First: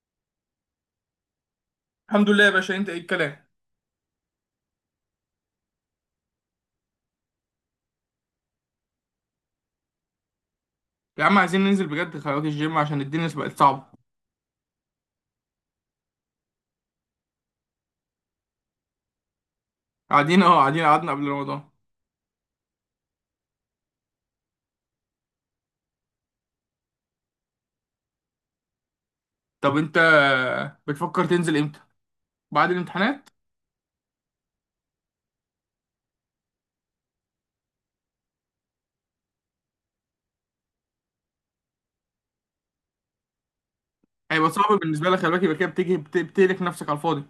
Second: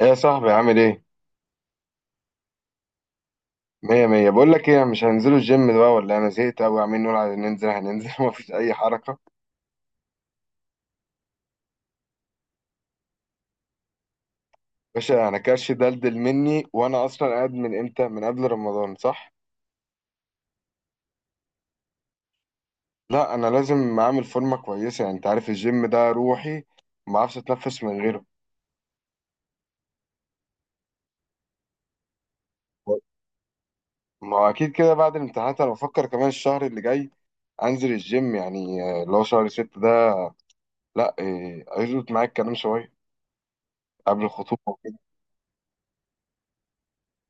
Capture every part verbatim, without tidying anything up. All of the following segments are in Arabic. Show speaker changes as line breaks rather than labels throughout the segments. ايه يا صاحبي عامل ايه؟
الحمد لله يا باشا، انت ايه الكلام؟
مية مية، بقول لك ايه، مش هننزلوا الجيم بقى؟ ولا انا زهقت قوي، عاملين نقول عايزين ننزل هننزل ومفيش اي حركة.
يا عم عايزين ننزل بجد، خلي الجيم عشان الدنيا بقت صعبة.
باشا انا كرش دلدل مني، وانا اصلا قاعد من امتى؟ من قبل رمضان صح؟
قاعدين اهو، قاعدين قعدنا قبل رمضان.
لا انا لازم اعمل فورمة كويسة، يعني انت عارف الجيم ده روحي، ما اعرفش اتنفس من غيره.
طب انت بتفكر تنزل امتى؟ بعد الامتحانات.
ما هو اكيد كده بعد الامتحانات، انا بفكر كمان الشهر اللي جاي انزل الجيم، يعني آه، اللي هو شهر ستة ده. لا إيه، هيظبط معايا الكلام شوية قبل
هيبقى
الخطوبة.
صعب بالنسبة لك، خلي بالك يبقى كده بتيجي بت- بتهلك نفسك على الفاضي.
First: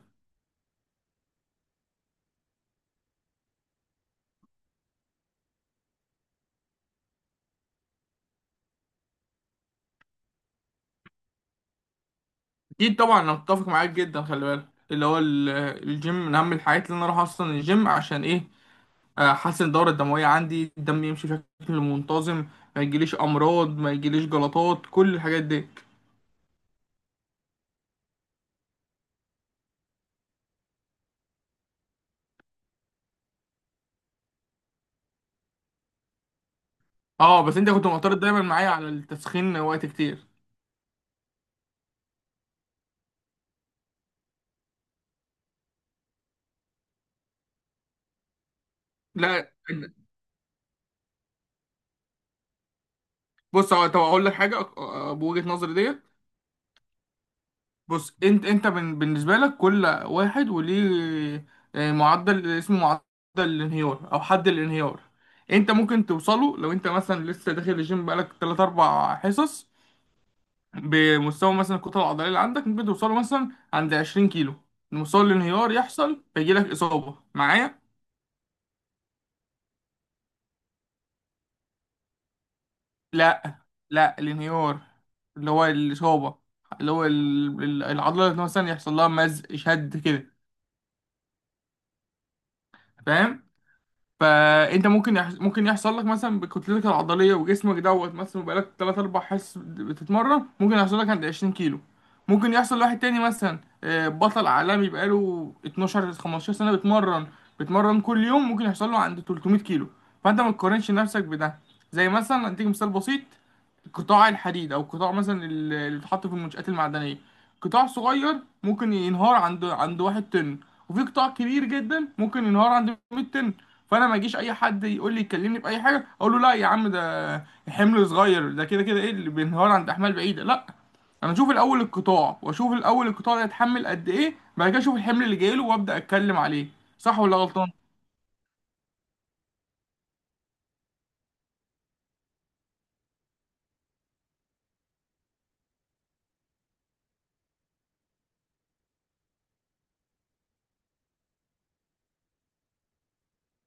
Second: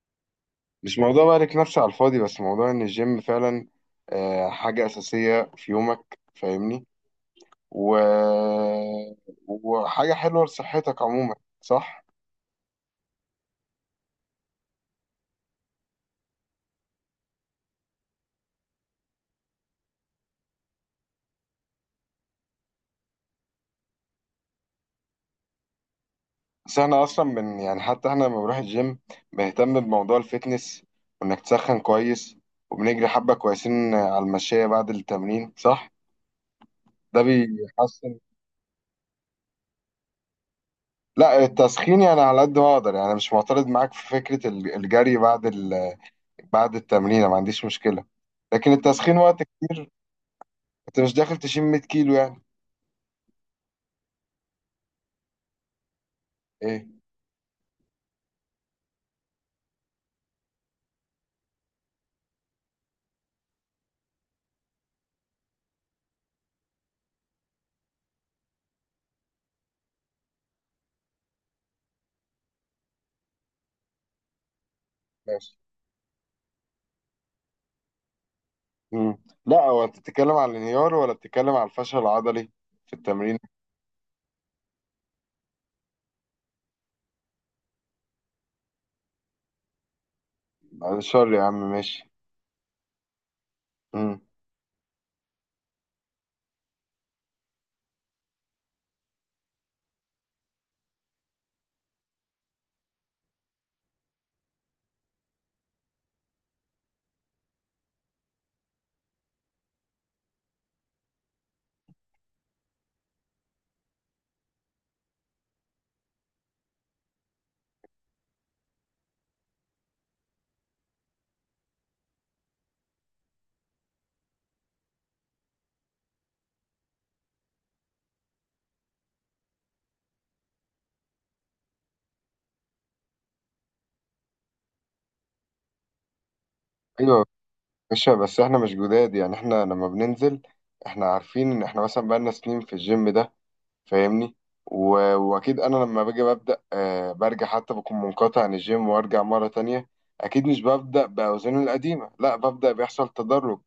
مش موضوع بقى لك نفسي على الفاضي، بس موضوع ان الجيم فعلا آه، حاجة أساسية في يومك، فاهمني؟ و... وحاجة حلوة لصحتك عموما، صح؟
اكيد طبعا انا متفق معاك جدا، خلي بالك اللي هو ال- الجيم من اهم الحاجات، اللي انا اروح اصلا الجيم عشان ايه؟ احسن الدورة الدموية عندي، الدم يمشي بشكل منتظم، ما يجيليش امراض، ما يجيليش جلطات، كل الحاجات دي.
بس احنا اصلا من، يعني حتى احنا لما بنروح الجيم بنهتم بموضوع الفتنس، وانك تسخن كويس، وبنجري حبة كويسين على المشاية بعد التمرين، صح؟ ده
اه، بس انت كنت
بيحسن.
معترض دايما معايا على التسخين وقت كتير.
لا التسخين يعني على قد ما اقدر، يعني مش معترض معاك في فكرة الجري بعد ال... بعد التمرين، ما عنديش مشكلة، لكن التسخين وقت
لا،
كتير. انت مش داخل تشيل 100 كيلو يعني.
بص هو، طب اقول لك حاجه أق- أ- بوجهه نظري ديت.
ايه،
بص، انت انت بن- بالنسبه لك كل واحد وليه آه، معدل، اسمه معدل الانهيار او حد الانهيار. انت ممكن توصله لو انت مثلا لسه داخل الجيم بقالك تلاتة أربع حصص، بمستوى مثلا الكتله العضليه اللي عندك ممكن توصله مثلا عند عشرين كيلو، مستوى
ماشي.
الانهيار يحصل فيجيلك اصابه معايا.
مم. لا هو انت بتتكلم على الانهيار ولا بتتكلم على الفشل العضلي في التمرين؟
لا لا الانهيار، اللي هو الإصابة، اللي هو ال- ال- العضلة مثلا يحصل لها مزق شد كده،
بعد الشر يا عم، ماشي.
فاهم؟
مم.
فانت ممكن يحص... ممكن يحصل لك مثلا بكتلتك العضليه وجسمك دوت مثلا بقالك تلاتة أربع حصص بتتمرن، ممكن يحصل لك عند عشرين كيلو. ممكن يحصل لواحد تاني مثلا آه، بطل عالمي بقاله اتناشر خمستاشر سنه بيتمرن، بيتمرن كل يوم، ممكن يحصل له عند تلتمية كيلو. فانت ما تقارنش نفسك بده. زي مثلا اديك مثال بسيط، قطاع الحديد او قطاع مثلا ال- اللي بيتحط في المنشآت المعدنيه، قطاع صغير ممكن ينهار عند عند واحد طن، وفي قطاع كبير جدا ممكن ينهار عند مية طن. فانا ما يجيش اي حد يقول لي يكلمني باي حاجه اقول له لا يا عم، ده حمل صغير، ده كده كده ايه اللي بينهار عند احمال بعيده. لا، انا اشوف الاول القطاع، واشوف الاول القطاع ده يتحمل قد ايه، بعد كده اشوف الحمل اللي جاي له وابدا اتكلم عليه. صح
ايوه.
ولا غلطان؟
ماشي، بس احنا مش جداد يعني، احنا لما بننزل احنا عارفين ان احنا مثلا بقالنا سنين في الجيم ده، فاهمني؟ و... واكيد انا لما باجي ببدا، آه برجع حتى بكون منقطع عن الجيم وارجع مره تانية، اكيد مش ببدا باوزاني القديمه، لا ببدا بيحصل تدرج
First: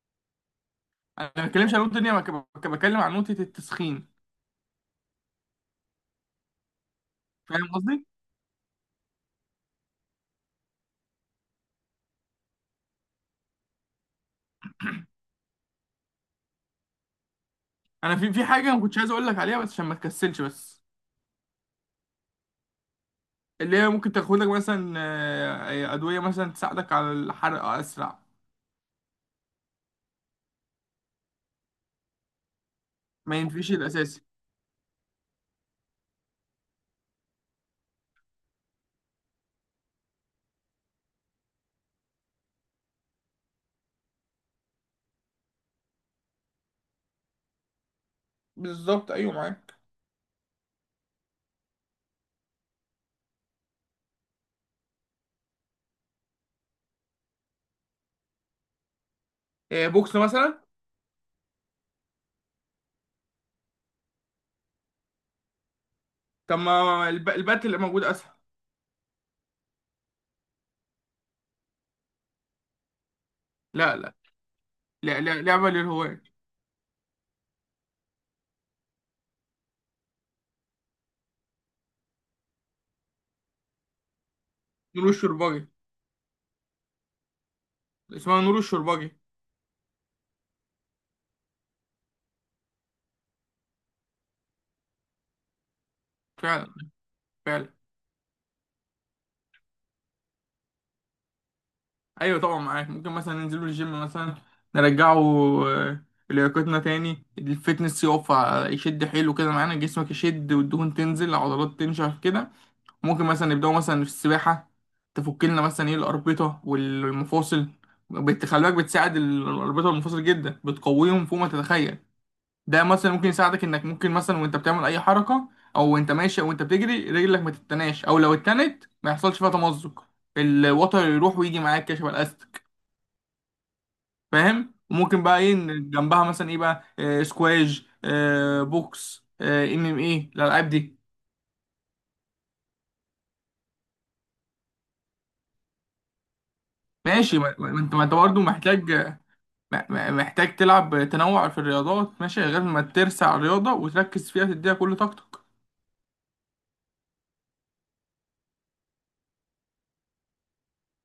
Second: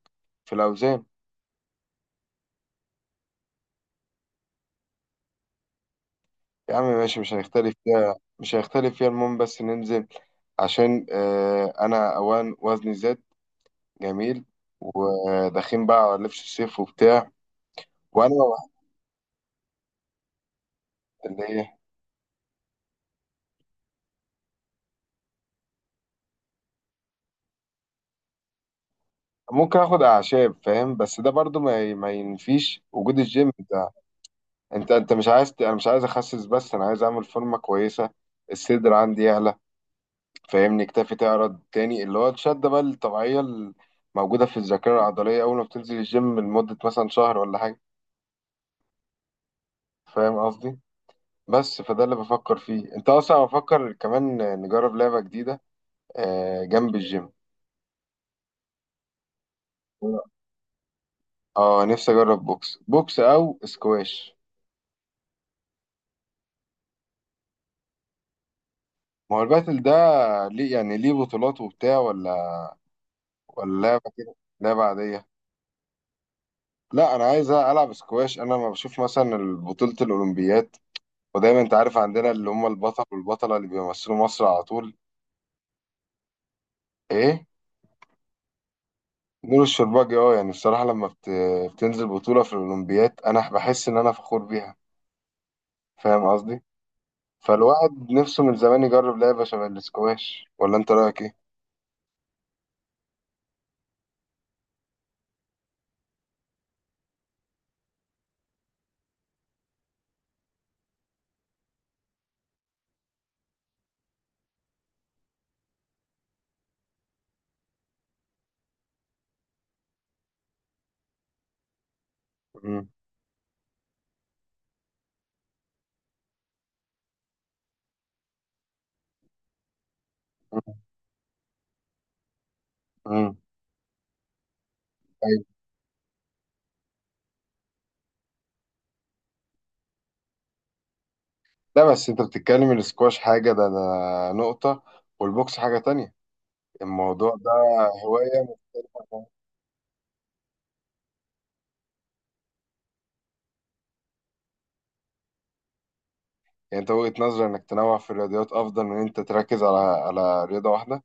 في الاوزان.
انا ما بتكلمش عن نقطه الدنيا، أنا بك- بتكلم عن نقطه التسخين.
يا عم ماشي، مش
فاهم
هنختلف
قصدي؟
فيها، مش هنختلف فيها، المهم بس ننزل، عشان آه انا اوان وزني زاد. جميل. وداخلين بقى على لبس الصيف وبتاع.
انا في
وانا
في
واحد
حاجه ما كنتش عايز اقول لك عليها بس عشان ما تكسلش، بس
اللي ايه.
اللي هي ممكن تاخد لك مثلا آه، آه، ادويه مثلا تساعدك على الحرق اسرع.
ممكن اخد اعشاب فاهم، بس ده برضو ما, ي- ما ينفيش وجود
ما
الجيم
ينفيش
ده.
الاساسي،
انت انت مش عايز ت- انا مش عايز اخسس، بس انا عايز اعمل فورمه كويسه، الصدر عندي يعلى، فاهمني؟ كتافي تعرض تاني، اللي هو الشده بقى الطبيعيه الموجوده في الذاكره العضليه اول ما بتنزل الجيم لمده مثلا شهر ولا حاجه.
بالظبط ايوه معاك.
فاهم قصدي؟ بس فده اللي بفكر فيه، انت اصلا بفكر كمان نجرب لعبة جديدة آه، جنب الجيم.
آه، بوكس مثلا.
اه نفسي اجرب بوكس، بوكس او سكواش.
طب ما الب- البات اللي موجود اسهل.
ما هو الباتل ده ليه؟ يعني ليه بطولات وبتاع، ولا ولا
لا
لعبة
لا،
كده؟ لعبة
لا
عادية؟
لا لعبه للهواة.
لا انا عايز العب سكواش. انا لما بشوف مثلا بطولة الاولمبيات، ودايما انت عارف عندنا اللي هم البطل والبطلة اللي بيمثلوا مصر على طول،
نور الشرباجي.
ايه،
اسمها نور الشرباجي.
نور الشرباجي. اه، يعني بصراحة لما بت... بتنزل بطولة في الاولمبيات، انا بحس ان انا فخور بيها، فاهم قصدي؟
فعلا. فعلا،
فالواحد نفسه من زمان يجرب لعبة شبه الاسكواش، ولا انت رأيك ايه؟
ايوه طبعا معاك، ممكن مثلا ننزله الجيم مثلا، نرجعه آه، لياقتنا تاني، الفتنس يقف ع- يشد حيله كده معانا، جسمك يشد والدهون تنزل العضلات تنشف كده. ممكن مثلا نبداو مثلا في السباحه، تفك لنا مثلا ايه الاربطه والمفاصل. بت- خلي بالك بتساعد الاربطه والمفاصل جدا، بتقويهم فوق ما تتخيل. ده
مم.
مثلا ممكن يساعدك انك ممكن مثلا وانت بتعمل اي حركه او وانت ماشي او انت بتجري، رجلك ما تتناش، او لو اتنت ما يحصلش فيها تمزق،
مم.
الوتر يروح ويجي معاك كشبه الاستك،
مم.
فاهم؟ وممكن بقى
أيوة.
ايه إن جنبها مثلا ايه بقى، آه سكواش، آه بوكس، آه، ام ام ايه الالعاب دي.
لا بس انت بتتكلم، الاسكواش حاجة، ده, ده نقطة، والبوكس حاجة تانية. الموضوع
ماشي،
ده
ما ما انت، ما انت
هواية
برضه
يعني.
محتاج، ما- ما- محتاج تلعب تنوع في الرياضات. ماشي، غير ما ترسع رياضه وتركز فيها تديها كل طاقتك.
انت وجهة نظري انك تنوع في الرياضيات افضل من انت تركز على على رياضة واحدة.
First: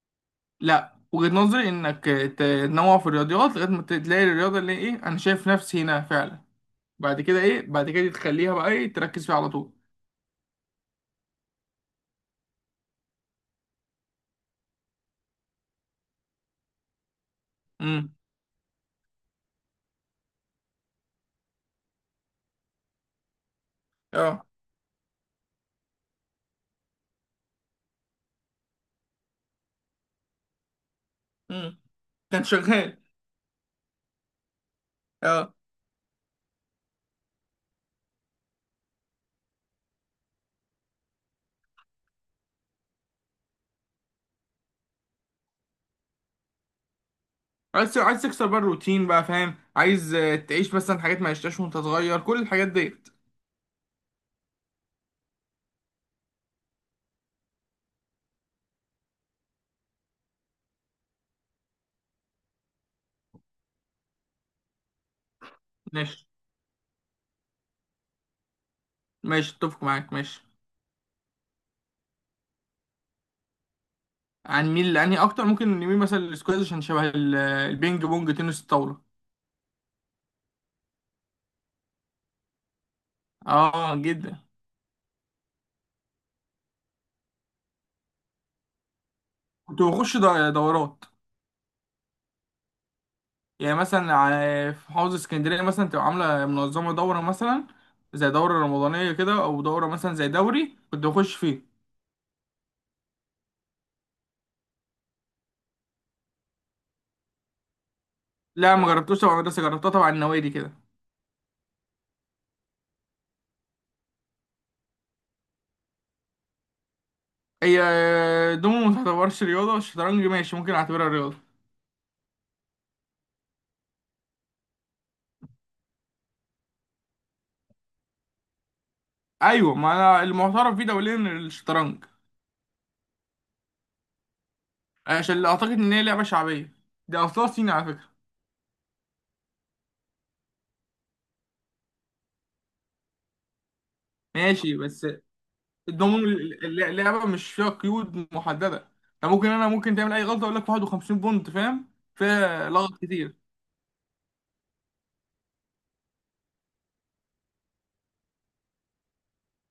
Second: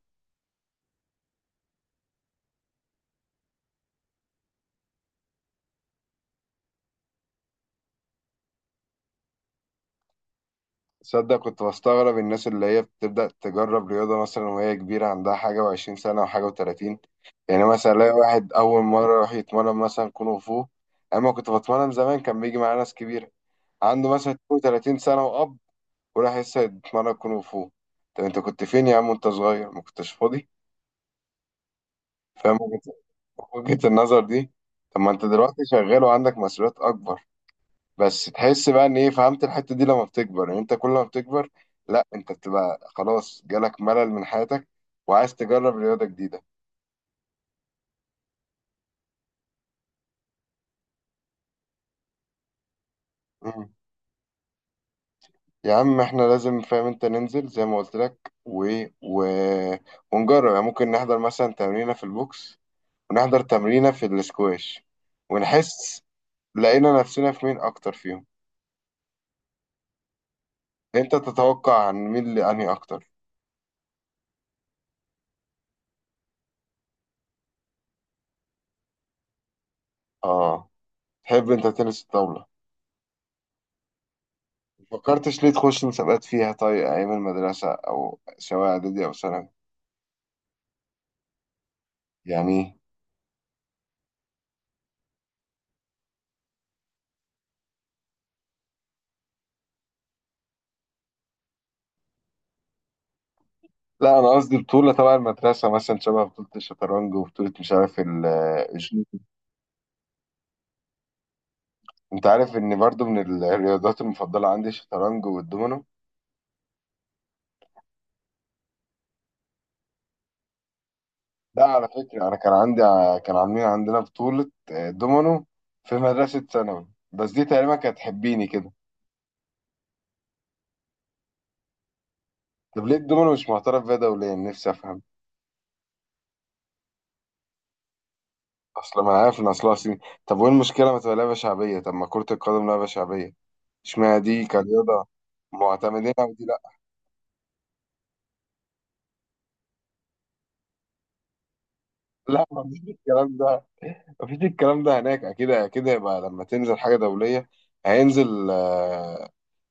لا، وجهة نظري انك تنوع في الرياضيات لغايه ما تلاقي الرياضه اللي ايه انا شايف نفسي هنا فعلا. بعد كده ايه؟ بعد كده تخليها بقى ايه، تركز فيها على طول.
تصدق كنت بستغرب الناس اللي هي بتبدأ تجرب رياضة مثلا وهي كبيرة، عندها حاجة وعشرين سنة وحاجة وتلاتين؟ يعني مثلا الاقي
امم.
واحد أول مرة راح يتمرن مثلا كونغ فو. أما كنت بتمرن زمان، كان بيجي معايا ناس كبيرة، عنده مثلا
اه.
32 سنة وأب وراح لسه يتمرن كونغ فو. طب أنت كنت فين يا عم وأنت صغير؟ ما كنتش فاضي.
امم كان
فاهم وجهة
شغال.
وجهة النظر دي؟ طب ما أنت
اه،
دلوقتي شغال وعندك مسؤوليات أكبر، بس تحس بقى إن إيه، فهمت الحتة دي؟ لما بتكبر، يعني أنت كل ما بتكبر، لا أنت بتبقى خلاص جالك ملل من حياتك وعايز تجرب رياضة جديدة.
عايز، عايز تكسر بقى الروتين بقى، فاهم، عايز آه، تعيش مثلا حاجات ما عشتهاش وانت صغير، كل الحاجات ديت.
مم. يا عم احنا لازم فاهم انت ننزل زي ما قلت لك، و... و... ونجرب، يعني ممكن نحضر مثلا تمرينة في البوكس ونحضر تمرينة في الاسكواش ونحس
ماشي.
لقينا نفسنا في مين أكتر فيهم.
ماشي اتفق معاك ماشي.
أنت تتوقع عن مين اللي أنهي أكتر؟
هنميل، لاني اكتر ممكن نميل مثلا للسكواش عشان شبه ال- البينج بونج تنس الطاوله.
آه، تحب أنت تنس الطاولة؟
اه جدا.
فكرتش ليه تخش مسابقات فيها، طيب أيام المدرسة، أو سواء إعدادي أو ثانوي
كنت بخش دو- دورات.
يعني؟
يعني مثلا ع- في محافظة اسكندرية مثلا تبقى عاملة منظمة دورة مثلا زي دورة رمضانية كده، أو دورة مثلا زي دوري كنت بخش فيه.
لا أنا قصدي بطولة تبع المدرسة مثلا، شبه بطولة الشطرنج، وبطولة مش عارف ال-
لا ما
الجودو.
جربتوش تبع مدرسة، جربتها تبع النوادي كده.
أنت عارف إن برضو من الرياضات المفضلة عندي الشطرنج والدومينو؟
هي دومو ما تعتبرش رياضة، الشطرنج ماشي ممكن أعتبرها رياضة.
لا على فكرة أنا كان عندي، كان عاملين عندنا بطولة آه، دومينو في مدرسة ثانوي، بس دي تقريبا كانت تحبيني كده.
أيوة، ما أنا المعترف بيه دوليا الشطرنج.
طب ليه الدومينو مش معترف بيها دوليا؟ نفسي أفهم.
عشان اللي أعتقد إن هي لعبة شعبية، دي أصلها صيني على فكرة.
أصل ما أنا عارف إن أصلها صيني، طب وإيه المشكلة ما تبقى لعبة شعبية؟ طب ما كرة القدم لعبة شعبية، إشمعنى دي
ماشي،
كرياضة
بس
معتمدين
الدومو
على دي؟ لا
ال- ال- لعبة مش فيها قيود محددة، يعني ممكن أنا ممكن تعمل أي غلطة أقول لك واحد وخمسين بونت، فاهم،
لا،
فيها
مفيش
لغط كتير.
الكلام ده، مفيش الكلام ده هناك، أكيد أكيد هيبقى لما تنزل حاجة دولية هينزل آه،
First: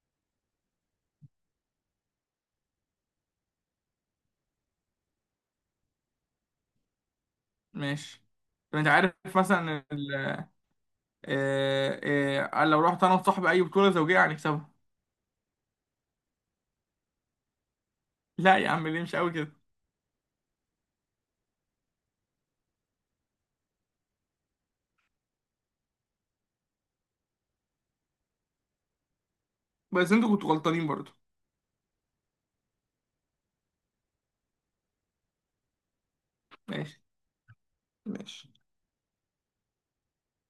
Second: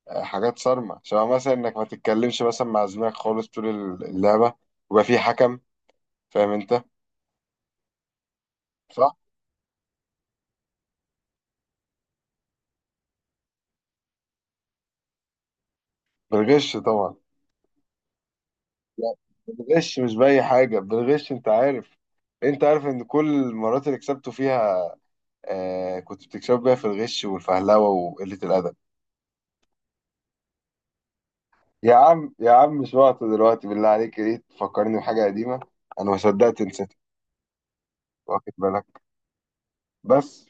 آه، حاجات صارمة شبه مثلا إنك ما تتكلمش مثلا مع زميلك خالص طول اللعبة، ويبقى في حكم. فاهم انت؟
ماشي، طب انت عارف
صح.
مثلا ال... آه، آه، لو رحت انا وصاحبي اي بطولة زوجية هنكسبها.
بالغش طبعا.
لا يا عم ليه،
لا
مش قوي كده.
بالغش، مش باي حاجه، بالغش. انت عارف، انت عارف ان كل المرات اللي كسبته فيها، آه كنت بتكسب بيها في الغش والفهلوه وقله الادب.
بس انتوا كنتوا غلطانين برضو.
يا عم يا عم مش وقت دلوقتي، بالله عليك ليه تفكرني بحاجه قديمه؟ انا ما صدقت نسيت.
ماشي. ماشي.
واخد بالك. بس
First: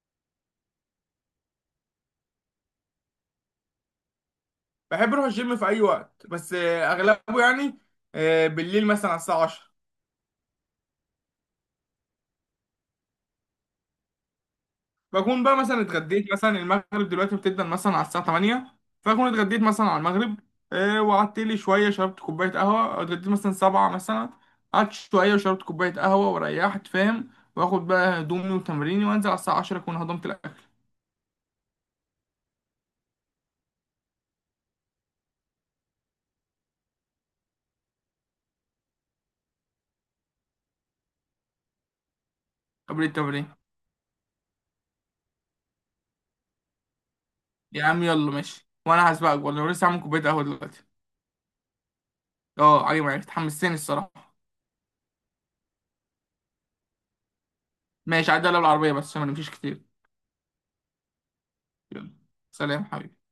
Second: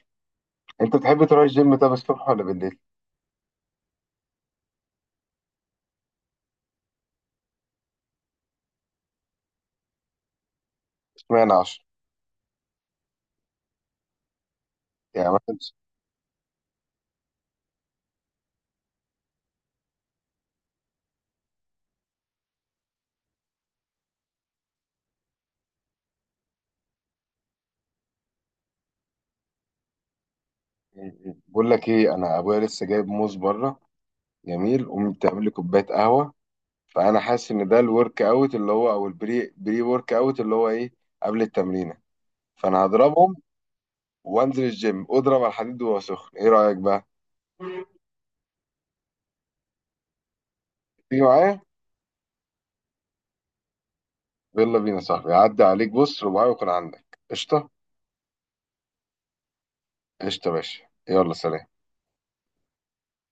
انت بتحب تروح الجيم، طب الصبح ولا بالليل؟
بحب اروح الجيم في اي وقت، بس آه، اغلبه يعني آه، بالليل مثلا على الساعة عشرة.
اشمعنى عشرة؟ يعني
بكون
مثلا.
بقى مثلا اتغديت، مثلا المغرب دلوقتي بتبدأ مثلا على الساعة تمانية، فأكون اتغديت مثلا على المغرب، آه، وقعدت لي شوية، شربت كوباية قهوة، اتغديت مثلا سبعة مثلا، قعدت شوية وشربت كوباية قهوة وريحت، فاهم؟ وآخد بقى هدومي وتمريني وأنزل على الساعة عشرة أكون هضمت الأكل.
بقول لك ايه، انا ابويا لسه جايب موز بره، جميل، قوم تعمل لي كوبايه قهوه، فانا حاسس ان ده الورك اوت اللي هو، او البري بري ورك اوت اللي هو ايه، قبل التمرينه، فانا
قبل
هضربهم
التمرين.
وانزل الجيم اضرب على الحديد وهو سخن، ايه رايك بقى؟
يا عم يلا ماشي، وأنا هسبقك، والله لسه عامل كوباية قهوة دلوقتي.
تيجي معايا؟
أه عجبك، حمستني الصراحة.
يلا بينا يا صاحبي، عدى عليك، بص رباعي ويكون عندك قشطه.
ماشي، عدى عليا بالعربية بس عشان ما نمشيش كتير.
قشطه يا باشا، يلا سلام.
يلا، سلام حبيبي.